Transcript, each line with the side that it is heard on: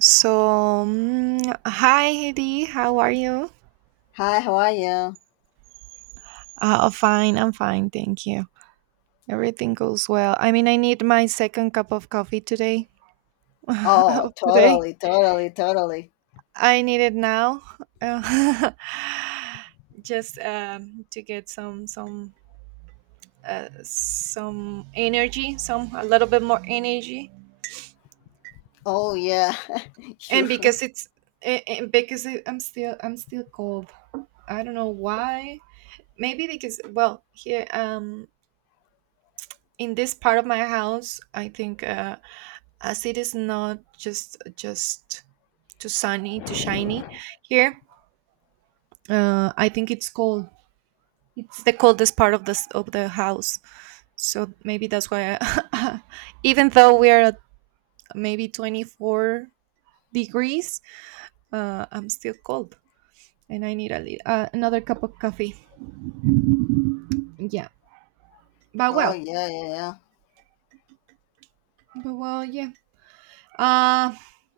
right: So hi, Hedy. How are you?
left: Hi, how are you?
right: Fine. I'm fine. Thank you. Everything goes well. I mean, I need my second cup of coffee today.
left: Oh,
right: of today,
left: totally, totally, totally.
right: I need it now. Uh, just to get some some energy, some a little bit more energy,
left: Oh, yeah,
right: and
left: sure.
right: because it's and because I'm still cold. I don't know why. Maybe because, well, here, in this part of my house, I think, as it is not just just too sunny, too shiny here, I think it's cold. It's the coldest part of this of the house. So maybe that's why even though we are at maybe 24 degrees, I'm still cold, and I need another cup of coffee. Yeah, but
left: Oh,
right: well.
left: yeah, yeah, yeah.
right: But well, yeah. Uh,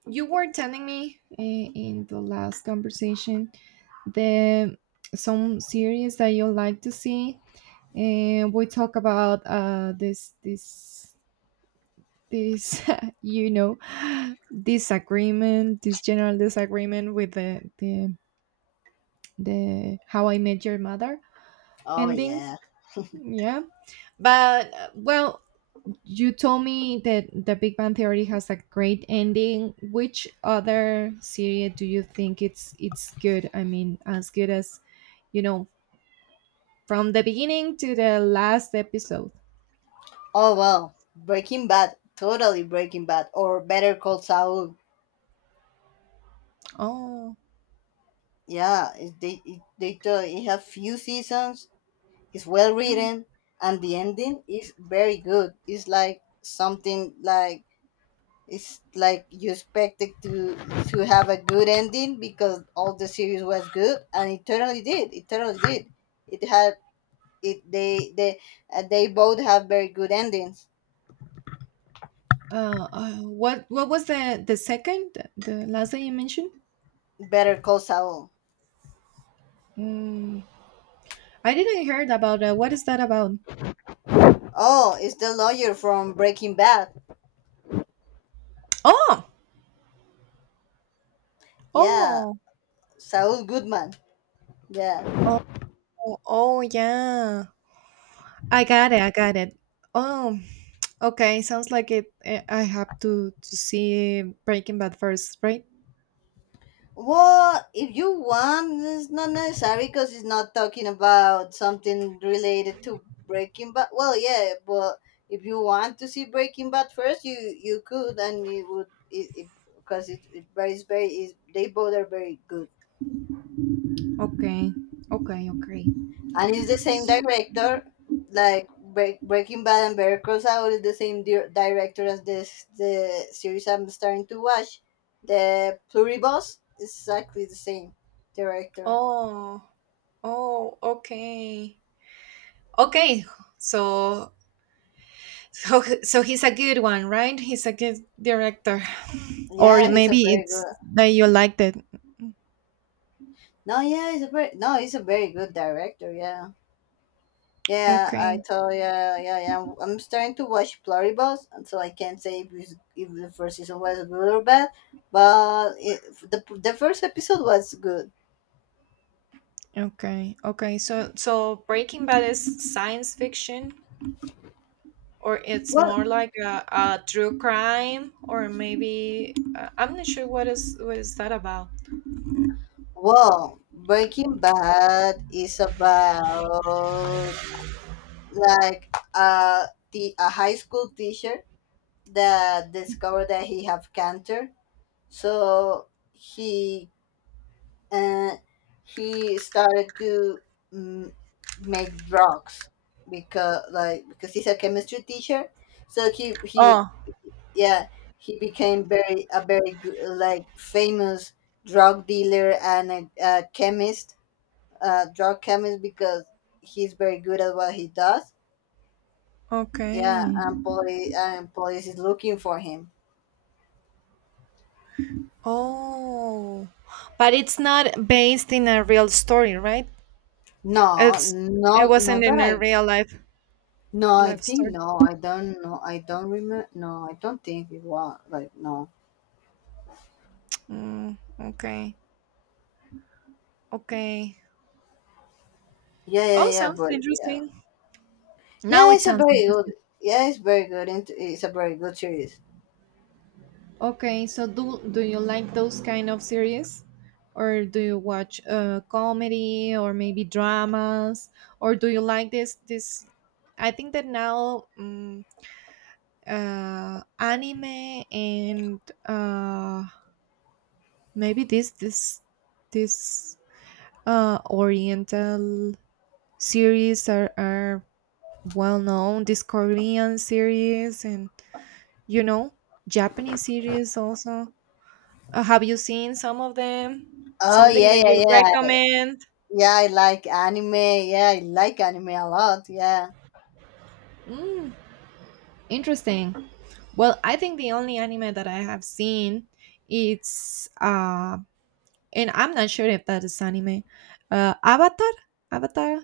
right: you were telling me, in the last conversation, the some series that you like to see, and we talk about this you know disagreement, this general disagreement with the How I Met Your Mother
left: Oh,
right: ending,
left: yeah.
right: yeah. But well, you told me that the Big Bang Theory has a great ending. Which other series do you think it's good? I mean, as good as you know, from the beginning to the last episode.
left: Oh, well, Breaking Bad, totally Breaking Bad, or Better Call Saul.
right: Oh,
left: Yeah, it have few seasons. It's well
right: mhm.
left: written, and the ending is very good. It's like something like it's like you expect it to have a good ending because all the series was good and it totally did it totally did it had it they both have very good endings.
right: What was the last that you mentioned?
left: Better Call Saul.
right: Mm, I didn't heard about that. What is that about?
left: Oh, it's the lawyer from Breaking Bad.
right: Oh,
left: Yeah.
right: oh,
left: Saul Goodman. Yeah.
right: oh, oh, yeah. I got it. I got it. Oh, okay. Sounds like it. I have to see Breaking Bad first, right?
left: Well, if you want, it's not necessary because it's not talking about something related to Breaking Bad. Well, yeah, but if you want to see Breaking Bad first, you could, and you would, it because it, 'cause it very is they both are very good,
right: Okay. Okay. Okay.
left: and it's the same
right: S-
left: director, like Breaking Bad and Better Call Saul is the same director as this the series I'm starting to watch, the Pluribus, is exactly the same director.
right: Oh. Oh. Okay. Okay. So. So, so he's a good one, right? He's a good director, or
left: Yeah, he's a
right: maybe
left: very
right: it's
left: good.
right: that you liked it.
left: No, yeah, he's a very no, he's a very good director. Yeah, yeah, I
right: Okay,
left: told yeah, yeah, yeah. I'm starting to watch Pluribus, and so I can't say if it's, if the first season was good or bad, but it, the first episode was good.
right: okay, okay. So, so Breaking Bad is science fiction, or it's
left: Well,
right: more like a true crime, or maybe, I'm not sure what is that about.
left: well, Breaking Bad is about like uh the a high school teacher that discovered that he have cancer, so he and he started to mm, make drugs because because he's a chemistry teacher, so
right: Oh,
left: yeah he became very a very good, like, famous drug dealer and a chemist, drug chemist because he's very good at what he does. Yeah,
right: okay.
left: and police is looking for him.
right: Oh, but it's not based in a real story, right?
left: No,
right: It's, it wasn't
left: not
right: in
left: that
right: a
left: I.
right: real life
left: No, I
right: life
left: think
right: story.
left: no. I don't know. I don't remember. No, I don't think it was like no.
right: Mm, okay. Okay.
left: Yeah, yeah,
right: Oh,
left: yeah.
right: sounds
left: But yeah,
right: interesting. Now
left: yeah.
right: it
left: It's a
right: sounds
left: very good.
right: interesting.
left: Yeah, it's very good. It's a very good series.
right: Okay, so do do you like those kind of series? Or do you watch, comedy or maybe dramas? Or do you like this I think that now, anime and, uh, maybe this this this, oriental series are well known, this Korean series and, you know, Japanese series also. Have you seen some of them?
left: Oh
right: Something
left: yeah,
right: that
left: yeah,
right: you
left: yeah.
right: recommend?
left: Yeah, I like anime. Yeah, I like anime a lot. Yeah.
right: Mm, interesting. Well, I think the only anime that I have seen, it's and I'm not sure if that is anime. Avatar? Avatar?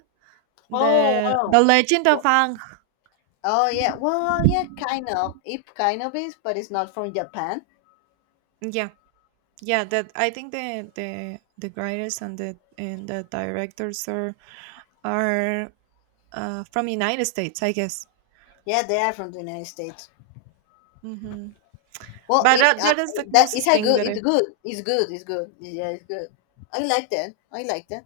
left: Oh
right: The
left: wow.
right: Legend of
left: Wo-
right: Aang.
left: Oh yeah. Well, yeah. Kind of. It kind of is, but it's not from Japan.
right: Yeah. Yeah, that I think the writers and the directors are, from United States, I guess.
left: Yeah, they are from the United States.
right: Hmm.
left: Well,
right: But
left: it,
right: that,
left: uh,
right: that is the
left: it's
right: closest
left: a
right: thing
left: good,
right: that I
left: it's good. Yeah, it's good. I like that. I like that.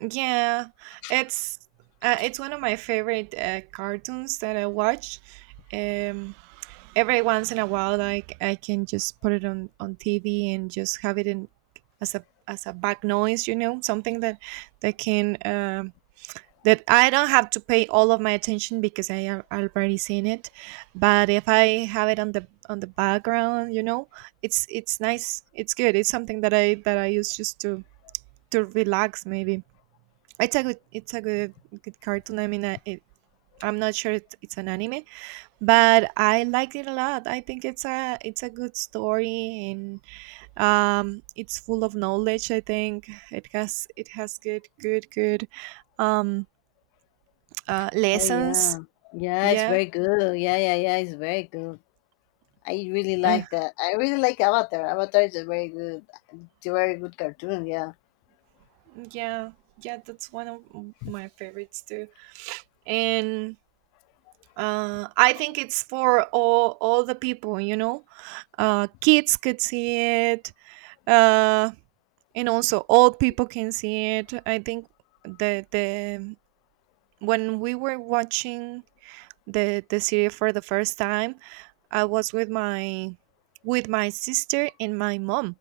right: Yeah, it's, it's one of my favorite, cartoons that I watch. Um, every once in a while, like I can just put it on TV and just have it in as a back noise, you know, something that that can, that I don't have to pay all of my attention because I have already seen it. But if I have it on the background, you know, it's nice. It's good. It's something that I use just to relax, maybe. It's a good, it's a good cartoon. I mean, I'm not sure it's an anime, but I liked it a lot. I think it's a good story, and it's full of knowledge. I think it has, it has good good good um
left: Oh
right: lessons.
left: yeah, yeah, it's
right: Yeah.
left: very good. Yeah, yeah, yeah, it's very good. I really
right: Uh,
left: like that. I really like Avatar. Avatar is a very good, it's a very good cartoon. Yeah,
right: yeah, yeah, that's one of my favorites too. And, I think it's for all the people, you know, kids could see it, uh, and also old people can see it. I think the when we were watching the series for the first time, I was with my sister and my mom,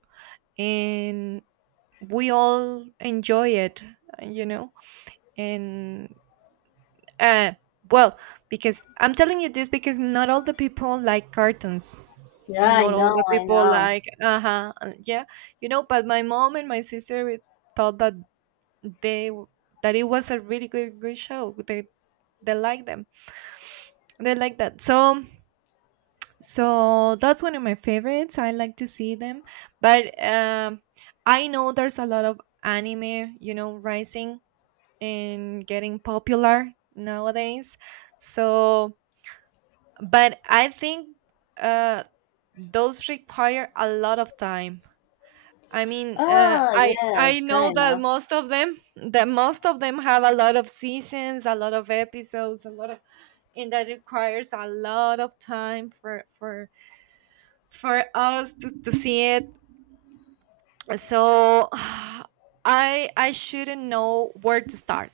right: and we all enjoy it, you know. And, uh, well, because I'm telling you this because not all the people like cartoons.
left: yeah,
right: And
left: I
right: not all
left: know,
right: the
left: I
right: people
left: know.
right: like, uh-huh, uh huh, yeah, you know. But my mom and my sister, we thought that they w- that it was a really good show. They like them. They like that. So so that's one of my favorites. I like to see them, but, I know there's a lot of anime, you know, rising and getting popular nowadays. So, but I think, uh, those require a lot of time. I mean,
left: Oh
right: I
left: yeah,
right: I know
left: kind
right: that
left: of.
right: most of them have a lot of seasons, a lot of episodes, a lot of, and that requires a lot of time for us to see it. So I shouldn't know where to start.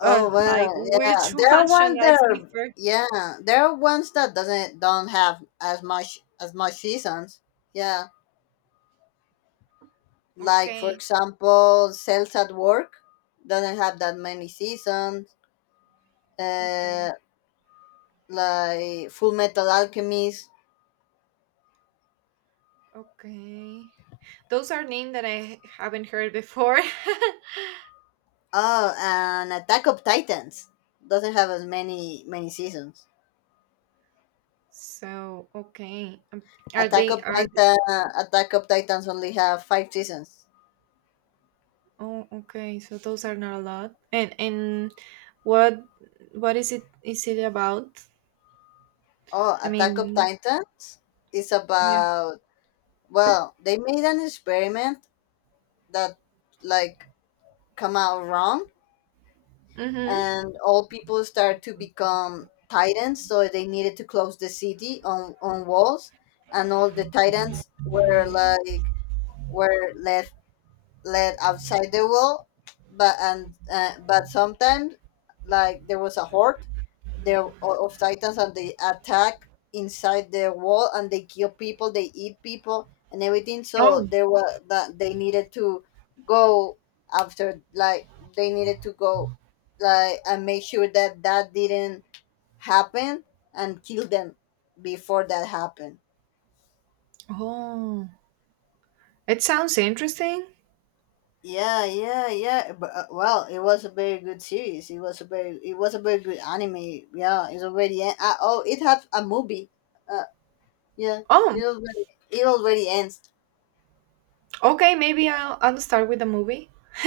left: Oh
right: Like
left: well, yeah.
right: which
left: There are
right: one should
left: ones
right: I
left: that
right: see
left: are
right: first?
left: yeah. There are ones that doesn't don't have as much seasons. Yeah. Like for
right: Okay,
left: example, sales at work doesn't have that many seasons.
right: okay,
left: Uh, like Full Metal Alchemist.
right: okay. Those are names that I haven't heard before.
left: Oh, and Attack of Titans doesn't have as many seasons.
right: So okay, are
left: Attack
right: they
left: of
right: are
left: Titan, Attack of Titans only have five seasons.
right: Oh, okay. So those are not a lot. And what what is it about?
left: Oh,
right: I
left: Attack of
right: mean,
left: Titans is
right: yeah.
left: about, well, they made an experiment that like come out wrong,
right: Mm-hmm.
left: and all people start to become titans, so they needed to close the city on walls, and all the titans were like were left led outside the wall. But and uh, but sometimes, like, there was a horde of titans, and they attack inside the wall, and they kill people, they eat people, and everything. So
right: Oh.
left: there were that they needed to go after, like, they needed to go, like, and make sure that that didn't happen and kill them before that happened.
right: Oh. It sounds interesting.
left: Yeah, yeah, yeah. But, well, it was a very good series. It was a very good anime. Yeah, it's already oh, it had a movie. Uh, yeah,
right: Oh,
left: it already, it already ends.
right: okay, maybe I'll start with the movie.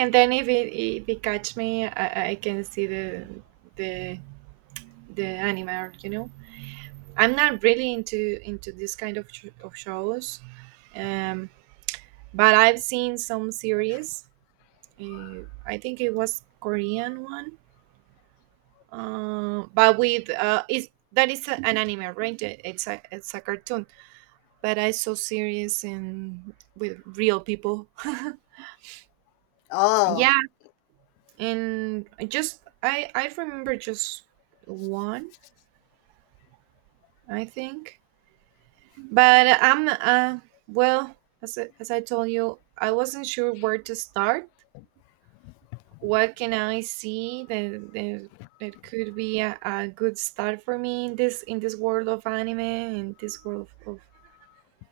right: And then if it catch me, I can see the the anime, art, you know. I'm not really into this kind of sh- of shows. Um, but I've seen some series. I think it was Korean one, but with is that is a- an anime, right? It's a cartoon, but I saw series in with real people. Yeah,
left: Oh.
right: and I just I remember just one, I think. But I'm well, as as I told you, I wasn't sure where to start what can I see that that, that could be a good start for me in this world of anime and this world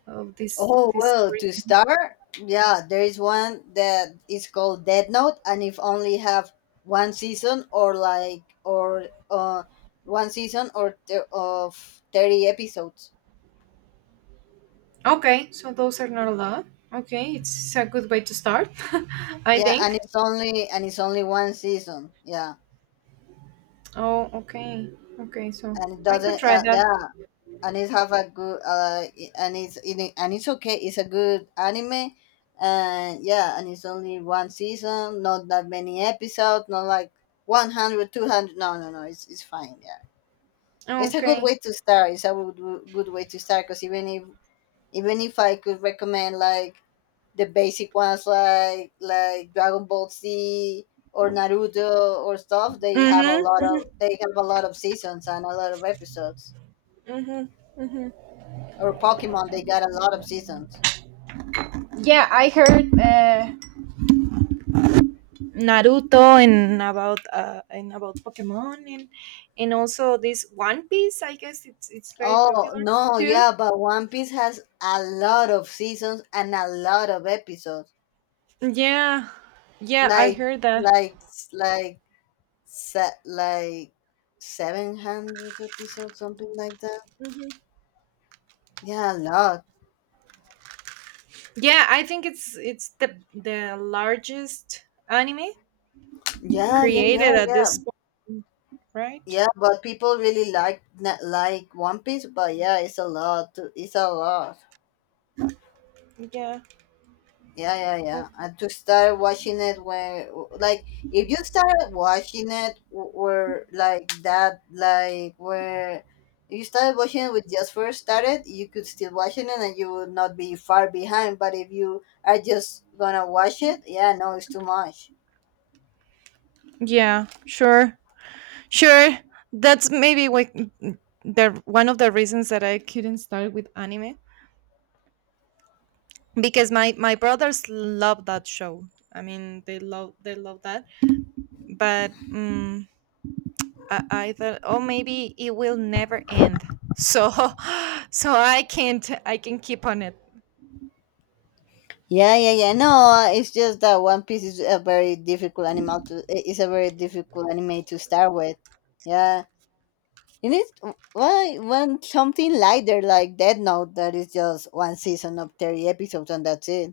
right: of this
left: Oh
right: this
left: well. To
right: Korean.
left: start, yeah, there is one that is called Dead Note, and if only have one season or uh of 30 episodes.
right: Okay, so those are not a lot. Okay, it's a good way to start, I
left: Yeah,
right: think.
left: and it's only one season. Yeah,
right: Oh, okay, okay, so
left: and it
right: I could
left: doesn't.
right: try that.
left: Yeah, and it's have a good, I- and it's in it- and it's okay, it's a good anime. And yeah, and it's only one season, not that many episodes, not like 100, 200. No, no, it's fine, yeah. It's a good
right: Okay.
left: way to start, it's a good, good way to start, because even if I could recommend, like, the basic ones like Dragon Ball Z or Naruto or stuff,
right: Mm-hmm.
left: they have a lot of seasons and a lot of episodes.
right: Mm-hmm. Mm-hmm. Mm-hmm.
left: Or Pokemon, they got a lot of seasons.
right: Yeah, I heard. Naruto, and about, Pokemon, and also this One Piece. I guess it's very
left: Oh,
right: popular
left: no,
right: too.
left: yeah, but One Piece has a lot of seasons and a lot of episodes.
right: Yeah, yeah, I
left: Like,
right: heard that.
left: like, like, like 700 episodes, something like that.
right: Mhm.
left: Yeah, a lot.
right: Yeah, I think it's the largest anime
left: Yeah, yeah, yeah,
right: created at
left: yeah.
right: this point, right?
left: Yeah, but people really like One Piece, but yeah, it's a lot. It's a lot.
right: Yeah.
left: Yeah, yeah,
right: Oh.
left: yeah. And to start watching it when, like, if you started watching it w- where, like, that, like, where if you started watching it with just first started, you could still watching it and you would not be far behind. But if you are just gonna watch it, yeah, no, it's too much.
right: Yeah. Sure. Sure. That's maybe like the one of the reasons that I couldn't start with anime, because my brothers love that show. I mean, they love, they love that, but, I thought, oh, maybe it will never end, so so I can't, I can keep on it.
left: Yeah, yeah, yeah. No, it's just that One Piece is a very difficult It's a very difficult anime to start with. Yeah. It is why when something lighter like Death Note that is just one season of 30 episodes and that's it,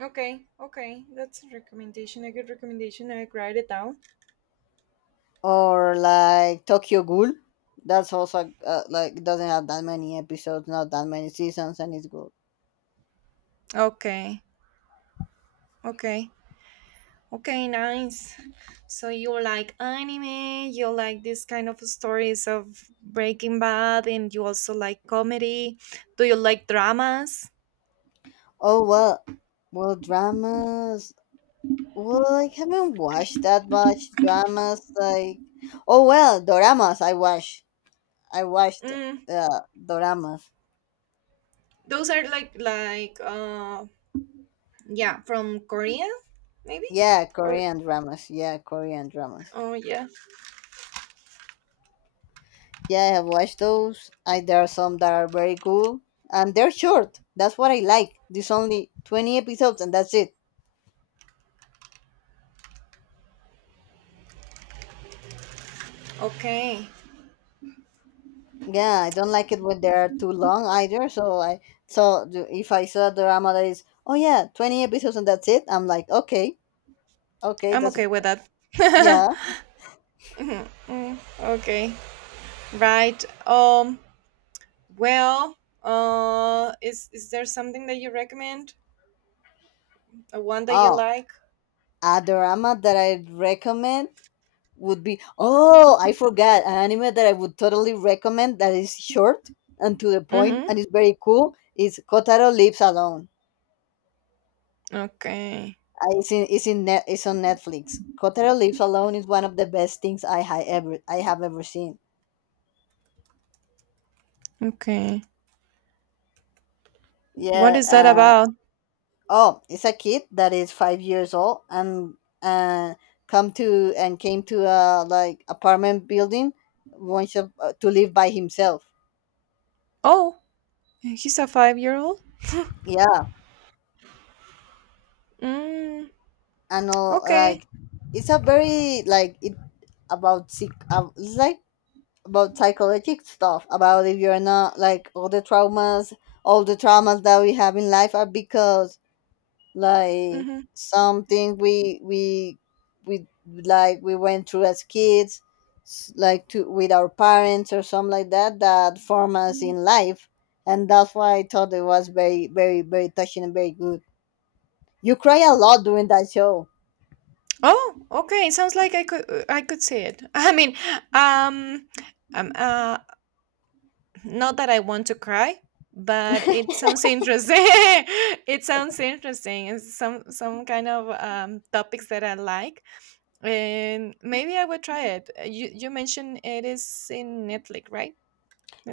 right: Okay, okay, that's a recommendation, a good recommendation. I write it down.
left: or like Tokyo Ghoul, that's also, like, doesn't have that many episodes, not that many seasons, and it's good.
right: Okay, okay, okay, nice. So you like anime, you like this kind of stories of Breaking Bad, and you also like comedy. Do you like dramas?
left: Oh well. Well dramas. Well, I haven't watched that much dramas. Like, oh well, doramas. I watched
right: Mm,
left: doramas.
right: those are like, yeah, from Korea maybe?
left: Yeah,
right: Or
left: Korean dramas. Yeah, Korean dramas.
right: oh yeah.
left: Yeah, I have watched those. There are some that are very cool, and they're short. That's what I like. There's only 20 episodes, and that's it.
right: Okay.
left: Yeah, I don't like it when they are too long either. So, if I saw a drama that is, oh yeah, 20 episodes and that's it, I'm like, okay, okay,
right: I'm
left: that's
right: okay with that.
left: yeah.
right: Mhm, mm, okay. Right. Um well, is there something that you recommend? A one that you
left: Oh,
right: like?
left: a drama that I recommend would be, oh, I forgot an anime that I would totally recommend that is short and to the point
right: Mhm.
left: and is very cool. Is Kotaro Lives Alone.
right: Okay.
left: It's on Netflix. Kotaro Lives Alone is one of the best things I have ever seen.
right: Okay. What
left: Yeah.
right: is that about?
left: Oh, it's a kid that is 5 years old and, uh, come to and came to a like apartment building, wants to, to live by himself.
right: Oh, he's a 5-year-old?
left: Yeah,
right: Mm,
left: and all,
right: okay.
left: like, it's a very like it about sick it's like about psychological stuff about if you're not like all the traumas that we have in life are because, like,
right: Mhm.
left: something we, we went through as kids, s- like to with our parents or something like that, that form us in life. And that's why I thought it was very, very, very touching and very good. You cry a lot during that show.
right: Oh, okay. It sounds like I could, I could see it. I mean, um, um uh, not that I want to cry, but it sounds interesting. It sounds interesting. It's some kind of topics that I like, and maybe I would try it. You you mentioned it is in Netflix, right?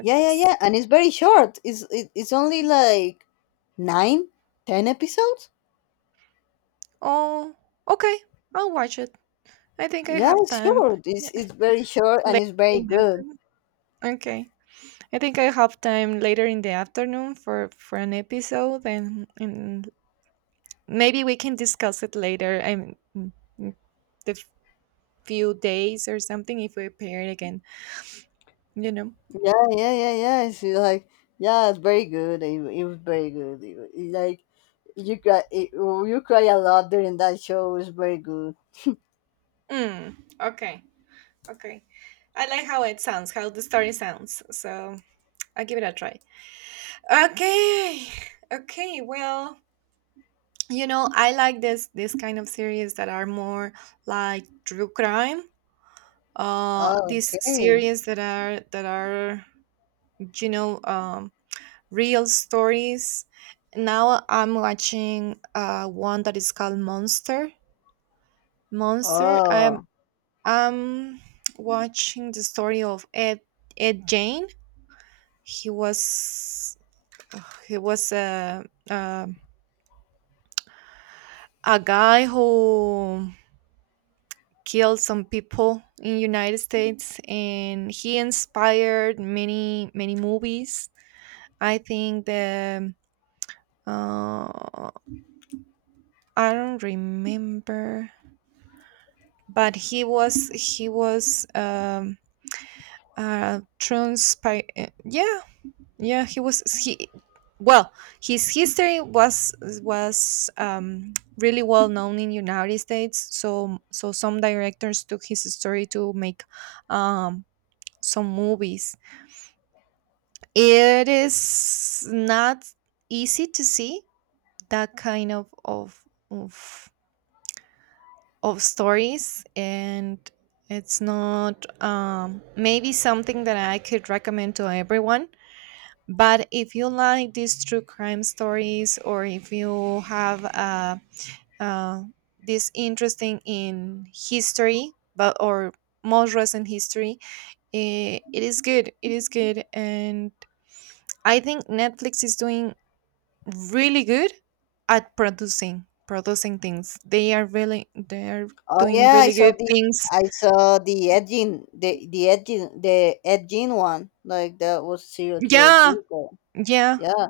left: Yeah, yeah, yeah, and it's very short, it's only like nine ten episodes.
right: Oh, okay. I'll watch it. I think I
left: Yeah,
right: have
left: it's
right: time.
left: short,
right: Yeah.
left: it's very short, and it's
right: Later
left: very
right: in the
left: good.
right: afternoon. Okay. I think I have time later in the afternoon for an episode, and maybe we can discuss it later. I mean, mm, the f- few days or something if we appear again. You know.
left: Yeah, yeah, yeah, yeah. She's like, yeah, it's very good. It was very good. It, like you cry, it, You cry a lot during that show. It was very good.
right: Mm, okay. Okay. I like how it sounds, how the story sounds. So I'll give it a try. Okay. Okay. Well, you know, I like this kind of series that are more like true crime.
left: Oh,
right: These
left: okay.
right: series that are you know um, real stories. Now I'm watching one that is called monster. monster i'm
left: Oh,
right: i'm watching the story of Ed Jane. He was he was a, a guy who killed some people in United States, and he inspired many, many movies. I think the, uh, I don't remember, but he was transpire. Yeah, yeah, he was he well, his history was really well known in United States, so some directors took his story to make um some movies. It is not easy to see that kind of of stories, and it's not maybe something that I could recommend to everyone. But if you like these true crime stories, or if you have, uh, this interesting in history, but or most recent history, it is good, it is good. And I think Netflix is doing really good at producing things. They are
left: oh
right: doing
left: yeah.
right: really good things.
left: I saw the edging one. Like that was serial killer
right: Yeah,
left: too. But
right: yeah,
left: yeah.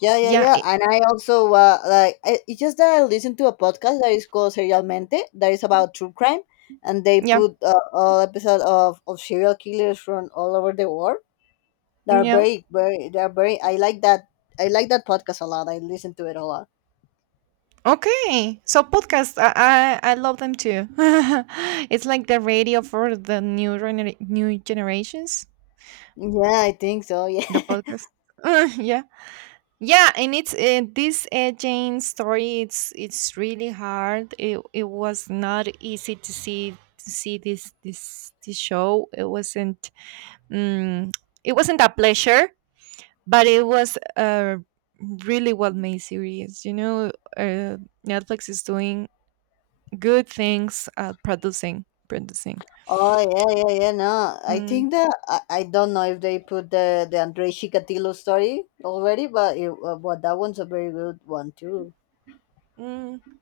left: Yeah, yeah,
right: yeah,
left: yeah. And I also, it's just that I listened to a podcast that is called Serialmente that is about true crime, and they
right: yeah,
left: put, all episode of serial killers from all over the world. They are
right: yeah.
left: very, very. They are very. I like that. I like that podcast a lot. I listen to it a lot.
right: Okay, so podcasts, I love them too. It's like the radio for the new generations.
left: Yeah, I think so. Yeah.
right: The podcast. Yeah, yeah, and it's this Jane story. It's really hard. It was not easy to see this show. It wasn't. Um, it wasn't a pleasure, but it was a really well made series. You know, uh, Netflix is doing good things at producing.
left: oh yeah, yeah, yeah. No, I
right: Mm,
left: think that, I don't know if they put the Andre Chikatilo story already, but that one's a very good one too.
right: mm,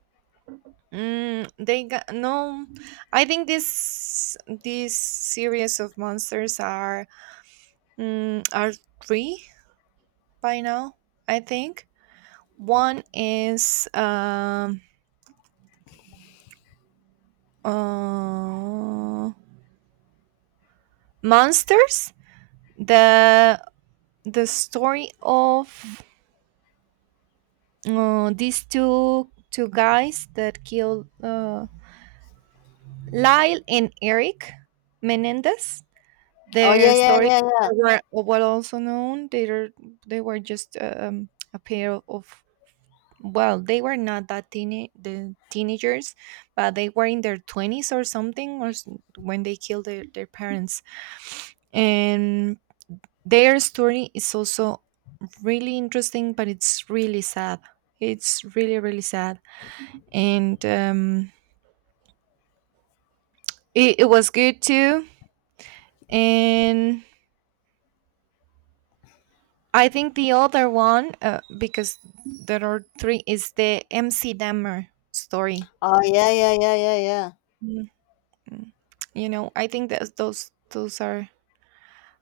right: mm, they got no. I think this series of monsters are, are three by now. I think one is uh, monsters. The the story of these two guys that killed, Lyle and Eric Menendez.
left: Oh
right: Their
left: yeah, yeah,
right: stories
left: yeah, yeah.
right: were, well, also known. They were just, a pair of, well, they were not that teenagers, but they were in their 20s or something, when they killed their parents. And their story is also really interesting, but it's really sad. It's really, really sad. And it was good too. And I think the other one, because there are three, is the MC Dammer story.
left: Oh yeah, yeah, yeah, yeah, yeah.
right: Mm, mm. You know, I think that those are,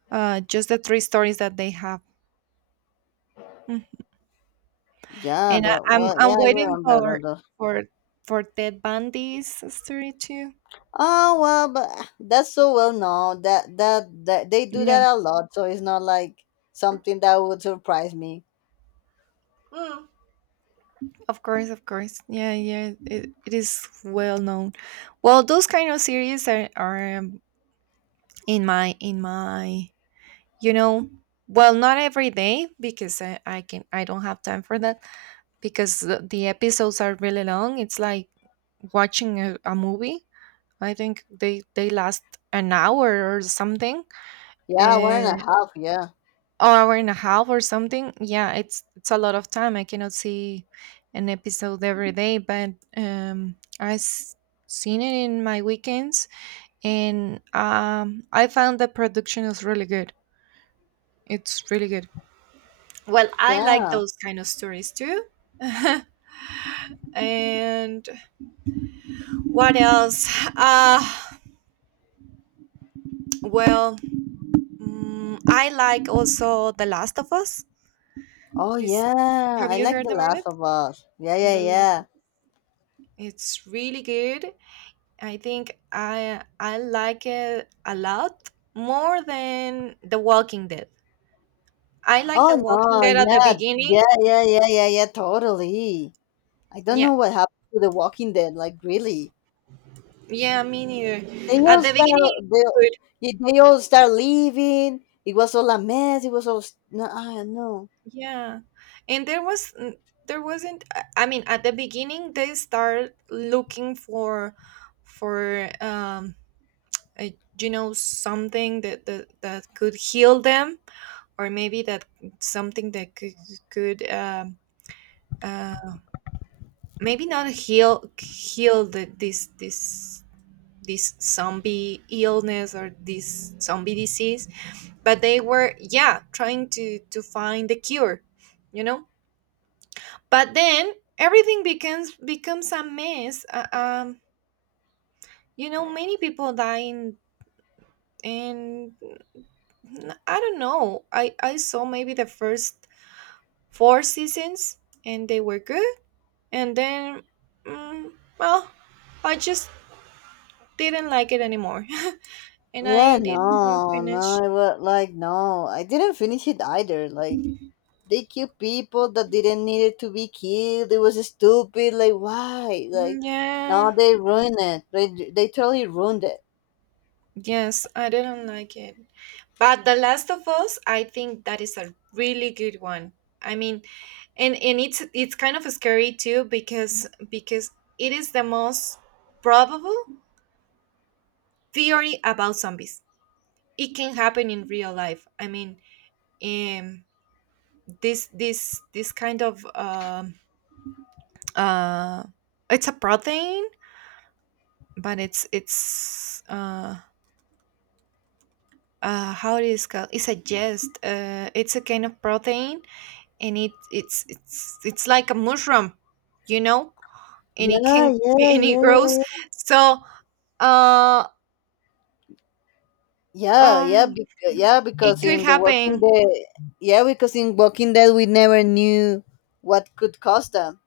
right: just the three stories that they have. Mm.
left: Yeah,
right: And I, I'm I'm
left: yeah, I
right: waiting
left: remember a those.
right: for for Ted Bundy's story too.
left: Oh well, but ah, that's so well known that they do
right: Yeah.
left: that a lot, so it's not like something that would surprise me.
right: Mm. Of course, of course. Yeah, yeah. It is well known. Well, those kind of series are in my, you know, well, not every day, because I don't have time for that, because the episodes are really long. It's like watching a movie. I think they last an hour or something,
left: Yeah, one and
right: uh,
left: a half. Yeah,
right: hour and a half or something. Yeah, it's a lot of time. I cannot see an episode every day, but um I've seen it in my weekends. And I found the production is really good. It's really good. Well, I like
left: yeah.
right: those kind of stories too. And what else? Uh, well, I like also The Last of Us.
left: Oh
right: This.
left: yeah,
right: Have
left: I
right: you
left: like
right: heard
left: The
right: about it?
left: Last of Us. Yeah, yeah,
right: The Last.
left: yeah.
right: It's really good. I think I like it a lot more than The Walking Dead. I like The
left: Oh
right: Walking
left: no,
right: Dead at the
left: yeah,
right: beginning.
left: yeah, yeah, yeah, yeah, yeah. Totally. I don't
right: Yeah.
left: know what happened to The Walking Dead. Like, really.
right: Yeah, me neither.
left: They
right: At
left: all
right: the
left: start.
right: beginning.
left: They, yeah, they all start leaving. It was all a mess. It was all no. I no.
right: Yeah. And there was there wasn't. I mean, at the beginning, they start looking for a, you know, something that could heal them, or maybe that something that could uh maybe not heal this zombie illness or this zombie disease, but they were, yeah, trying to find the cure, you know. But then everything becomes a mess, you know, many people dying, and I don't know, I saw maybe the first four seasons, and they were good. And then, mm, well, I just didn't like it anymore. And
left: Yeah,
right: I didn't
left: no, no.
right: finish.
left: It was like no. I didn't finish it either. Like they killed people that didn't need it to be killed. It was stupid. Like why?
right: Mm,
left: Like
right: yeah.
left: no, they ruined it. They totally ruined it.
right: Yes, I didn't like it. But The Last of Us, I think that is a really good one. I mean, and it's kind of scary too, because it is the most probable theory about zombies. It can happen in real life, I mean. um this kind of, uh it's a protein. But it's how it is called, it's a jest, it's a kind of protein. And it it's like a mushroom, you know. And it can,
left: Yeah, yeah,
right: and it
left: yeah,
right: grows,
left: yeah.
right: so uh
left: Yeah, yeah,
right: Um, it
left: because
right: could
left: in The Walking
right: happen.
left: Dead, yeah, because in Walking Dead we never knew what could cause them.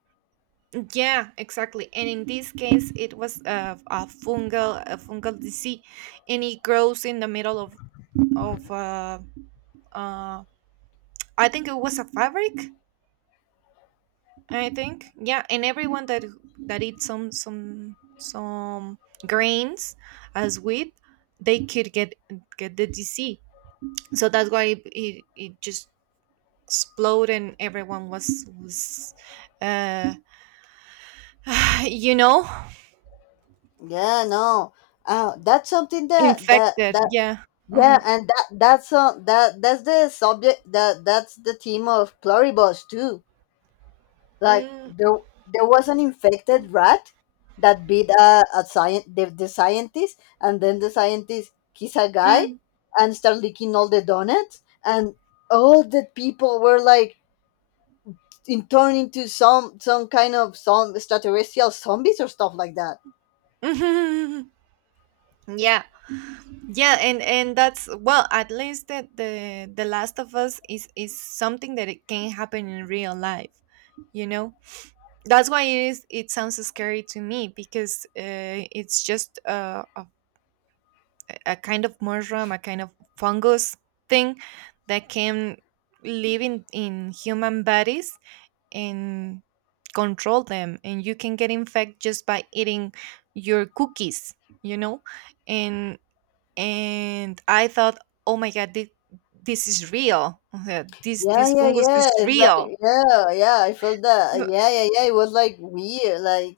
right: Yeah, exactly. And in this case, it was a fungal disease, and it grows in the middle of, of uh, uh, I think it was a fabric. I think, yeah, and everyone that eats some grains, as wheat, they could get the disease. So that's why it just exploded, and everyone was uh you know.
left: Yeah, no. That's something that that
right: Infected,
left: that
right: yeah.
left: yeah,
right: Uh-huh.
left: and that that's the subject that's the theme of Pluribus too. Like there
right: Mm.
left: there was an infected rat that beat a the scientist, and then the scientist kiss a guy
right: Mm.
left: and start licking all the donuts, and all the people were like in turn into some kind of some extraterrestrial zombies or stuff like that.
right: Yeah, yeah, and that's, well, at least that The Last of Us is something that it can happen in real life. You know, that's why it is, it sounds scary to me, because it's just a kind of mushroom, a kind of fungus thing that can live in human bodies, and control them. And you can get infected just by eating your cookies, you know? And and I thought, oh my god, this is real. This
left: Yeah,
right: this
left: yeah,
right: fungus
left: yeah.
right: is
left: It's
right: real.
left: like yeah, yeah. I felt that. Yeah, yeah, yeah. It was like weird. Like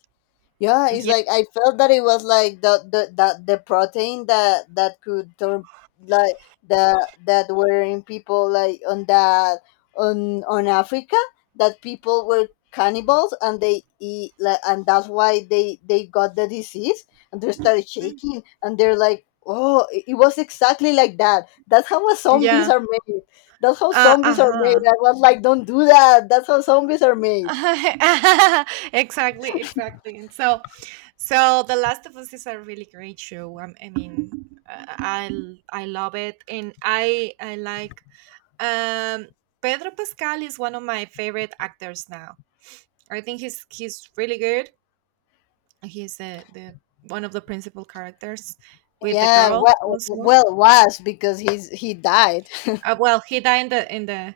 left: yeah, it's
right: Yeah.
left: like I felt that it was like the protein that could turn like the that were in people like on Africa, that people were cannibals and they eat like, and that's why they got the disease, and they started shaking and they're like, oh, it was exactly like that. That's how zombies
right: Yeah.
left: are made. That's how zombies are made.
right: Uh-huh.
left: I was like, don't do that. That's how zombies are made.
right: Exactly, exactly. And so The Last of Us is a really great show. I mean, uh, I I love it, and I like, um Pedro Pascal is one of my favorite actors now. I think he's really good. He's the one of the principal characters, with the
left: Yeah,
right: girl also.
left: well, it was because he died.
right: Well, he died in the in the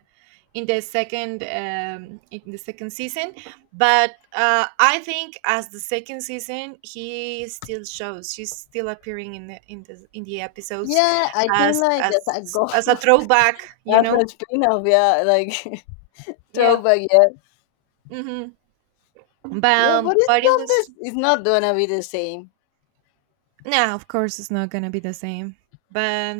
right: in the second, in the second season. But I think as the second season, he still shows, she's still appearing in the episodes,
left: Yeah, I think
right: as
left: like as a
right: as as a
left: goal.
right: throwback, you
left: As
right: know.
left: a spin-off, yeah, like
right: Yeah.
left: throwback, yeah,
right: Hmm.
left: yeah,
right: but
left: but it's
right: but it
left: not this.
right: was—
left: It's not gonna be the same.
right: no, of course it's not gonna be the same. But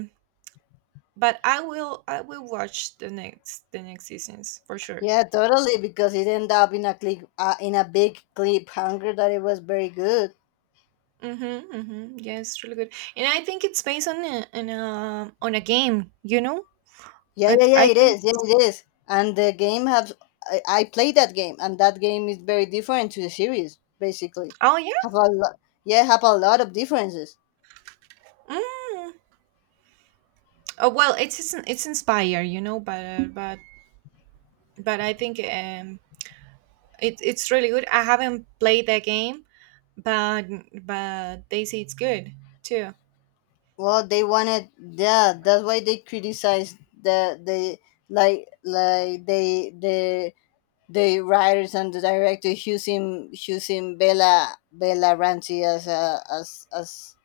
right: I will watch the next seasons for sure.
left: Yeah, totally, because it ended up in a in a big cliffhanger that it was very good.
right: Mm-hmm, mm-hmm. Yes, really good. And I think it's based on a game, you know?
left: Yeah, yeah, yeah,
right: I
left: it
right: think.
left: is. Yeah, it is. And the game has, I played that game, and that game is very different to the series, basically.
right: Oh yeah.
left: Have a lot, yeah, have a lot of differences.
right: Mm. Oh, well, it's inspired, you know, but I think, it's really good. I haven't played that game, but they say it's good too.
left: Well, they wanted, yeah. That's why they criticized the like they the writers and the director using Bella Ramsey as a as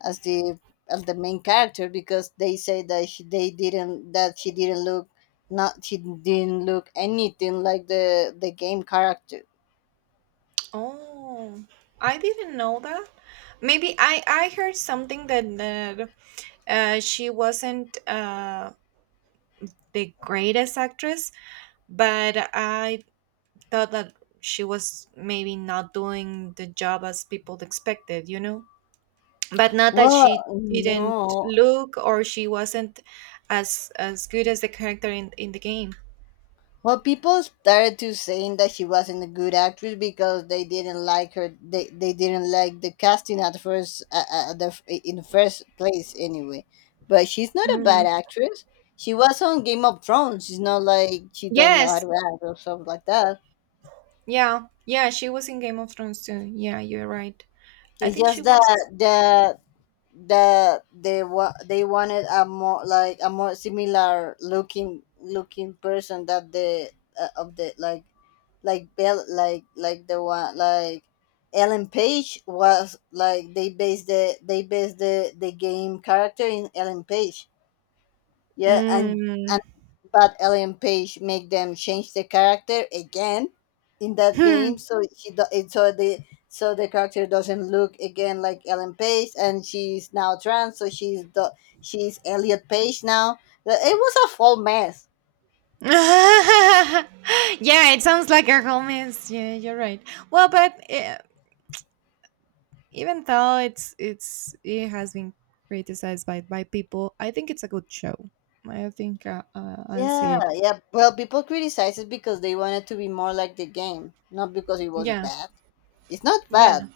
left: as the, as the main character because they say that she didn't look, not she didn't look anything like the game character.
right: Oh, I didn't know that. Maybe I heard something that she wasn't, the greatest actress, but I thought that she was maybe not doing the job as people expected, you know? But not that
left: Well,
right: she didn't
left: no,
right: look, or she wasn't as good as the character in the game.
left: Well, people started to saying that she wasn't a good actress because they didn't like her. They didn't like the casting at first, in the first place anyway. But she's not a bad
right: Mm.
left: actress. She was on Game of Thrones. It's not like she don't know how
right: Yes.
left: to act or stuff like that.
right: Yeah. Yeah, she was in Game of Thrones too. Yeah, you're right. I
left: It's
right: think she
left: just that
right: was.
left: they wanted a more like a more similar looking person that the of the, like Bell like the one like Ellen Page was, like they based the, they based the game character in Ellen Page, yeah, and
right: Mm.
left: but Ellen Page make them change the character again in that
right: Hmm.
left: game, so she do- it so the, so the character doesn't look again like Ellen Page, and she's now trans, so she's Elliot Page now. But it was a full mess.
right: Yeah, it sounds like a romance. Yeah, you're right. Well, but even though it's it has been criticized by people, I think it's a good show. I think, I'll see
left: Yeah,
right: it.
left: yeah. Well, people criticize it because they wanted to be more like the game, not because it was
right: Yeah,
left: bad. It's not
right: yeah,
left: bad.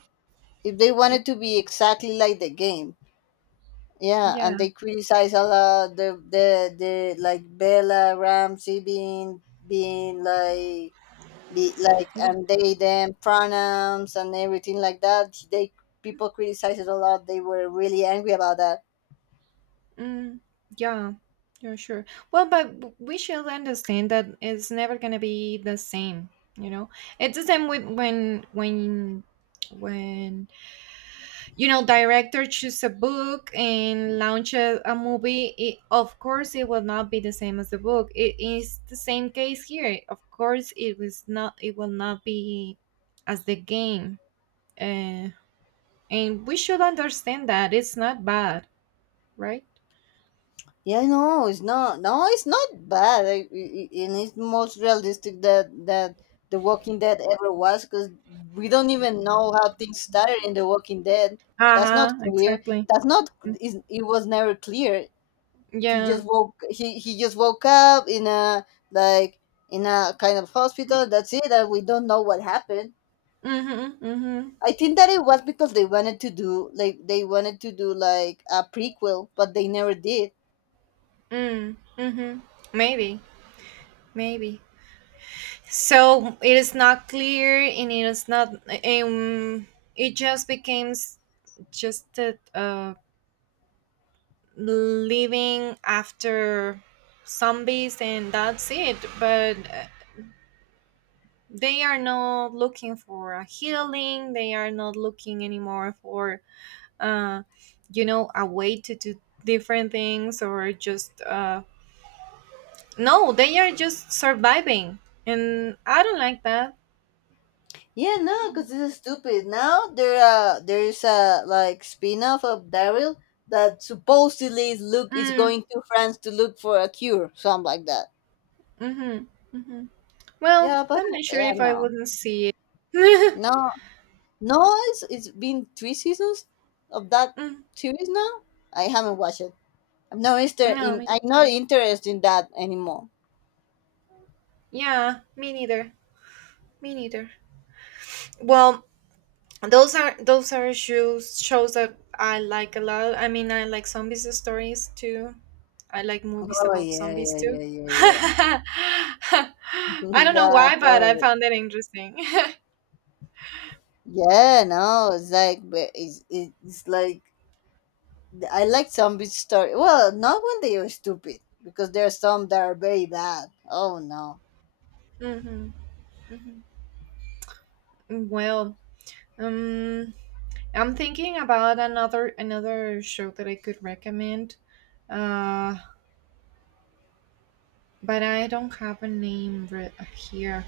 left: If they
right: y-
left: wanted to be exactly like the game. Yeah,
right: yeah.
left: and they criticize a lot the like Bella Ramsey being being like, be like,
right: Yeah,
left: and they them pronouns and everything like that. They, people criticize it a lot. They were really angry about that.
right: mm, yeah, yeah, sure. Well, but we should understand that it's never gonna be the same, you know. It's the same with when, you know, director choose a book and launch a movie. Of course it will not be the same as the book. It is the same case here. Of course it was not, it will not be as the game. uh, and we should understand that it's not bad, right?
left: Yeah, no, it's not. No, it's not bad. And it's most realistic that that the Walking Dead ever was, because we don't even know how things started in the Walking Dead. That's
right: Uh-huh,
left: not clear,
right: exactly.
left: that's not, is, it was never clear.
right: Yeah.
left: He just woke up in a, like, in a kind of hospital, that's it, and we don't know what happened.
right: Mm-hmm, mm-hmm.
left: I think that it was because they wanted to do like a prequel, but they never did.
right: Mm, mm-hmm. Maybe, maybe. So it is not clear, and it is not. Um, it just becomes just that, living after zombies, and that's it. But they are not looking for a healing. They are not looking anymore for, uh, you know, a way to do different things, or just. No, they are just surviving, and I don't like that.
left: Yeah, no, because this is stupid now. There there's a like spin-off of Daryl that supposedly is look is
right: Mm,
left: going to France to look for a cure, something like that.
right: mm-hmm, mm-hmm. Well,
left: Yeah, but
right: I'm not sure
left: yeah,
right: if I
left: no,
right: wouldn't see it.
left: no. No, it's been three seasons of that
right: Mm,
left: series now. I haven't watched it.
right: no, me,
left: I'm not interested in that anymore.
right: yeah, me neither. Me neither. Well, those are shows that I like a lot. I mean, I like zombies stories too. I like movies
left: Oh
right: about
left: yeah,
right: zombies
left: yeah, yeah,
right: too.
left: yeah, yeah.
right: I don't know
left: Yeah,
right: why, but I
left: totally.
right: found it interesting.
left: Yeah, no, it's like but it's like I like zombie story. Well, not when they are stupid because there are some that are very bad. Oh no.
right: Hmm. Hmm. Well, um, I'm thinking about another show that I could recommend. Uh, but I don't have a name here.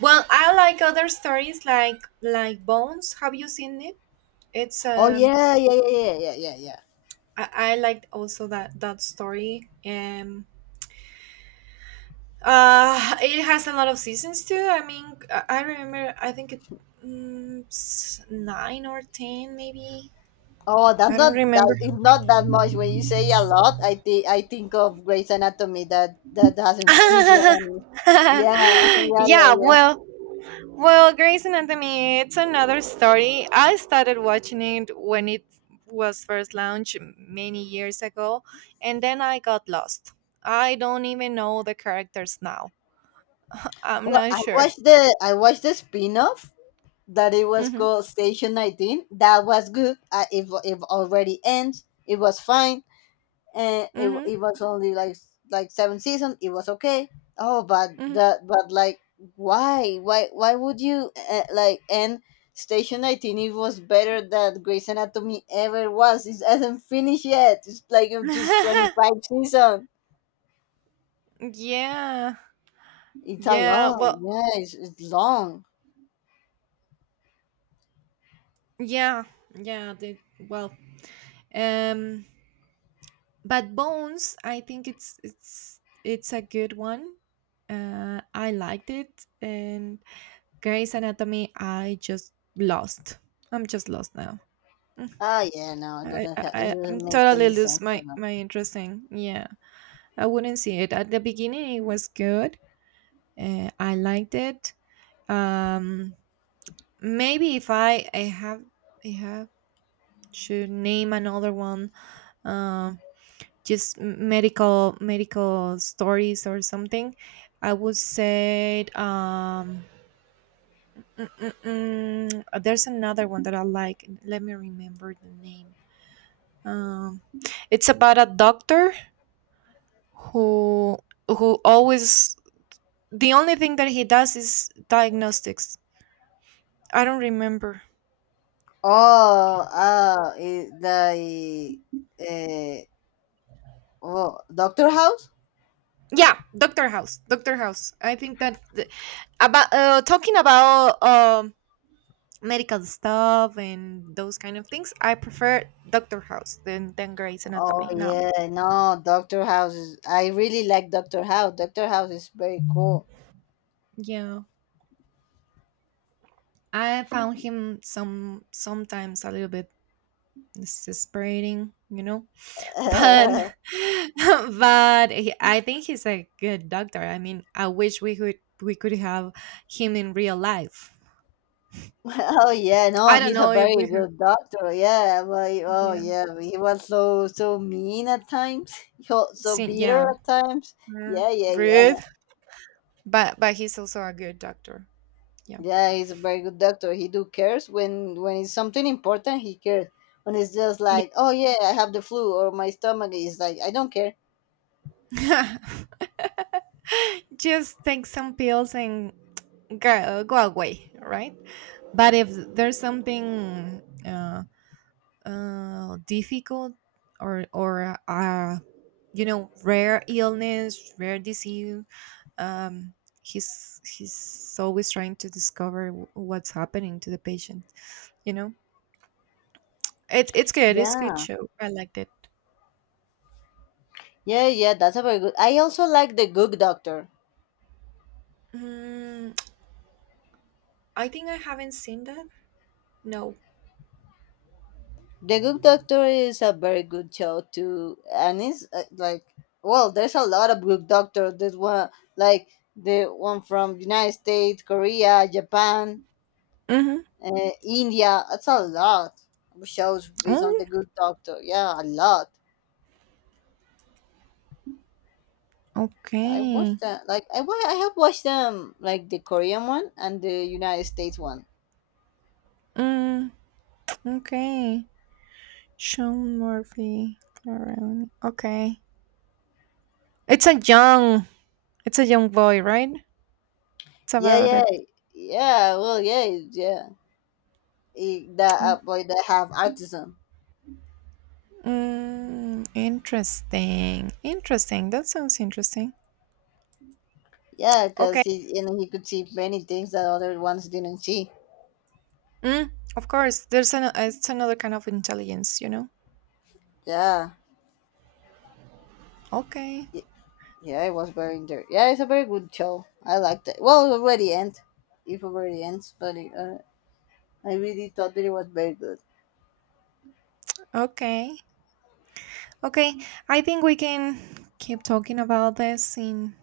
right: Well, I like other stories like Bones. Have you seen it? It's,
left: Oh yeah, yeah, yeah, yeah, yeah, yeah, yeah.
right: I liked also that story. It has a lot of seasons too. I mean, I remember. I think it, 9 or 10 maybe.
left: Oh, that's
right: I don't
left: not
right: remember.
left: that it's not that much. When you say a lot, I think of Grey's Anatomy that that hasn't finished yet. And yeah, yeah, yeah,
right: Yeah,
left: yeah.
right: well. Well, Grey's Anatomy, it's another story. I started watching it when it was first launched many years ago, and then I got lost. I don't even know the characters now. I'm
left: Well,
right: not sure.
left: I watched the spin-off that it was
right: Mm-hmm.
left: called Station 19. That was good. If already ends, it was fine. And
right: Mm-hmm.
left: it was only like seven seasons. It was okay. Oh, but
right: Mm-hmm.
left: the, but like, why would you like end Station 19? It was better that Grey's Anatomy ever was. It hasn't finished yet. It's like just 25 season.
right: Yeah.
left: It's a
right: Yeah.
left: long,
right: Well.
left: yeah, it's long.
right: Yeah, yeah. Well, um, but Bones, I think it's a good one. I liked it, and Grey's Anatomy, I just lost. I'm just lost now. Mm.
left: Ah yeah, no, it
right: I'm
left: doesn't make
right: totally
left: any
right: lose
left: sense for
right: my
left: me.
right: my interest in. Yeah, I wouldn't see it at the beginning. It was good. I liked it. Um, Maybe if I have should name another one, uh, just medical stories or something, I would say, mm, mm, there's another one that I like. Let me remember the name. um it's about a doctor who who always — the only thing that he does is diagnostics. I don't remember.
left: Oh, ah it, like uh, oh, Doctor House.
right: Yeah, Dr. House Dr. House, I think that, about talking about medical stuff and those kind of things. I prefer Doctor House than Grey's
left: Oh
right: Anatomy. Now,
left: yeah, no, Doctor House is. I really like Doctor House. Doctor House is very cool.
right: yeah, I found him sometimes a little bit exasperating, you know. But but I think he's a good doctor. I mean, I wish we could have him in real life.
left: Oh yeah, no,
right: I don't
left: he's a
right: know if we
left: very
right: have,
left: good doctor. Yeah, oh
right: yeah,
left: yeah, he was so so mean at times. So so
right: seen,
left: bitter
right: yeah,
left: at times.
right: mm,
left: Yeah, yeah, yeah,
right: rude, but he's also a good doctor. Yeah.
left: yeah. He's a very good doctor. He do cares when it's something important. He cares. When it's just like, oh yeah, I have the flu or my stomach is like, I don't care.
right: Just take some pills and go, go away, right? But if there's something, difficult, or you know, rare illness, rare disease, um, he's always trying to discover what's happening to the patient. You know, it's good. It's good
left: Yeah,
right: show. I liked it.
left: yeah, yeah. That's a very good. I also like the Good Doctor.
right: Mm, I think I haven't seen that. No.
left: The Good Doctor is a very good show too, and it's like, well, there's a lot of Good Doctor. There's one, like, the one from United States, Korea, Japan,
right: Mm-hmm.
left: India. That's a lot of shows based on
right: Oh.
left: the Good Doctor. Yeah, a lot. I
right: Okay.
left: watched that. I have watched them, like the Korean one and the United States one.
right: Mm, okay. Sean Murphy. Clarone. Okay. It's a young. It's a young boy, right? It's
left: Yeah,
right: about
left: yeah,
right: a.
left: yeah. Well, yeah, yeah. That boy that have autism.
right: Mm, interesting. Interesting. That sounds interesting.
left: Yeah, because
right: Okay.
left: he, you know, he could see many things that other ones didn't see.
right: Mm, of course. There's an. It's another kind of intelligence, you know.
left: Yeah,
right: Okay.
left: Y- yeah, it was very inter- yeah, it's a very good show. I liked it. Well, it already ends. It already ends, but I really thought that it was very good.
right: Okay. Okay. I think we can keep talking about this in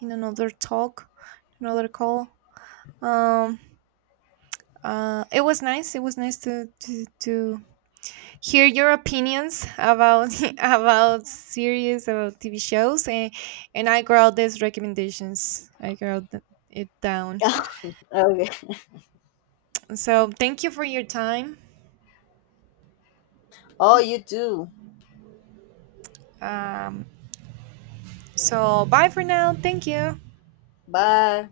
right: in another talk, another call. Um it was nice. It was nice to hear your opinions about about series, about TV shows, and I wrote these recommendations. I wrote it down.
left: Okay.
right: So thank you for your time.
left: Oh, you too.
right: Um, so bye for now. Thank you.
left: Bye.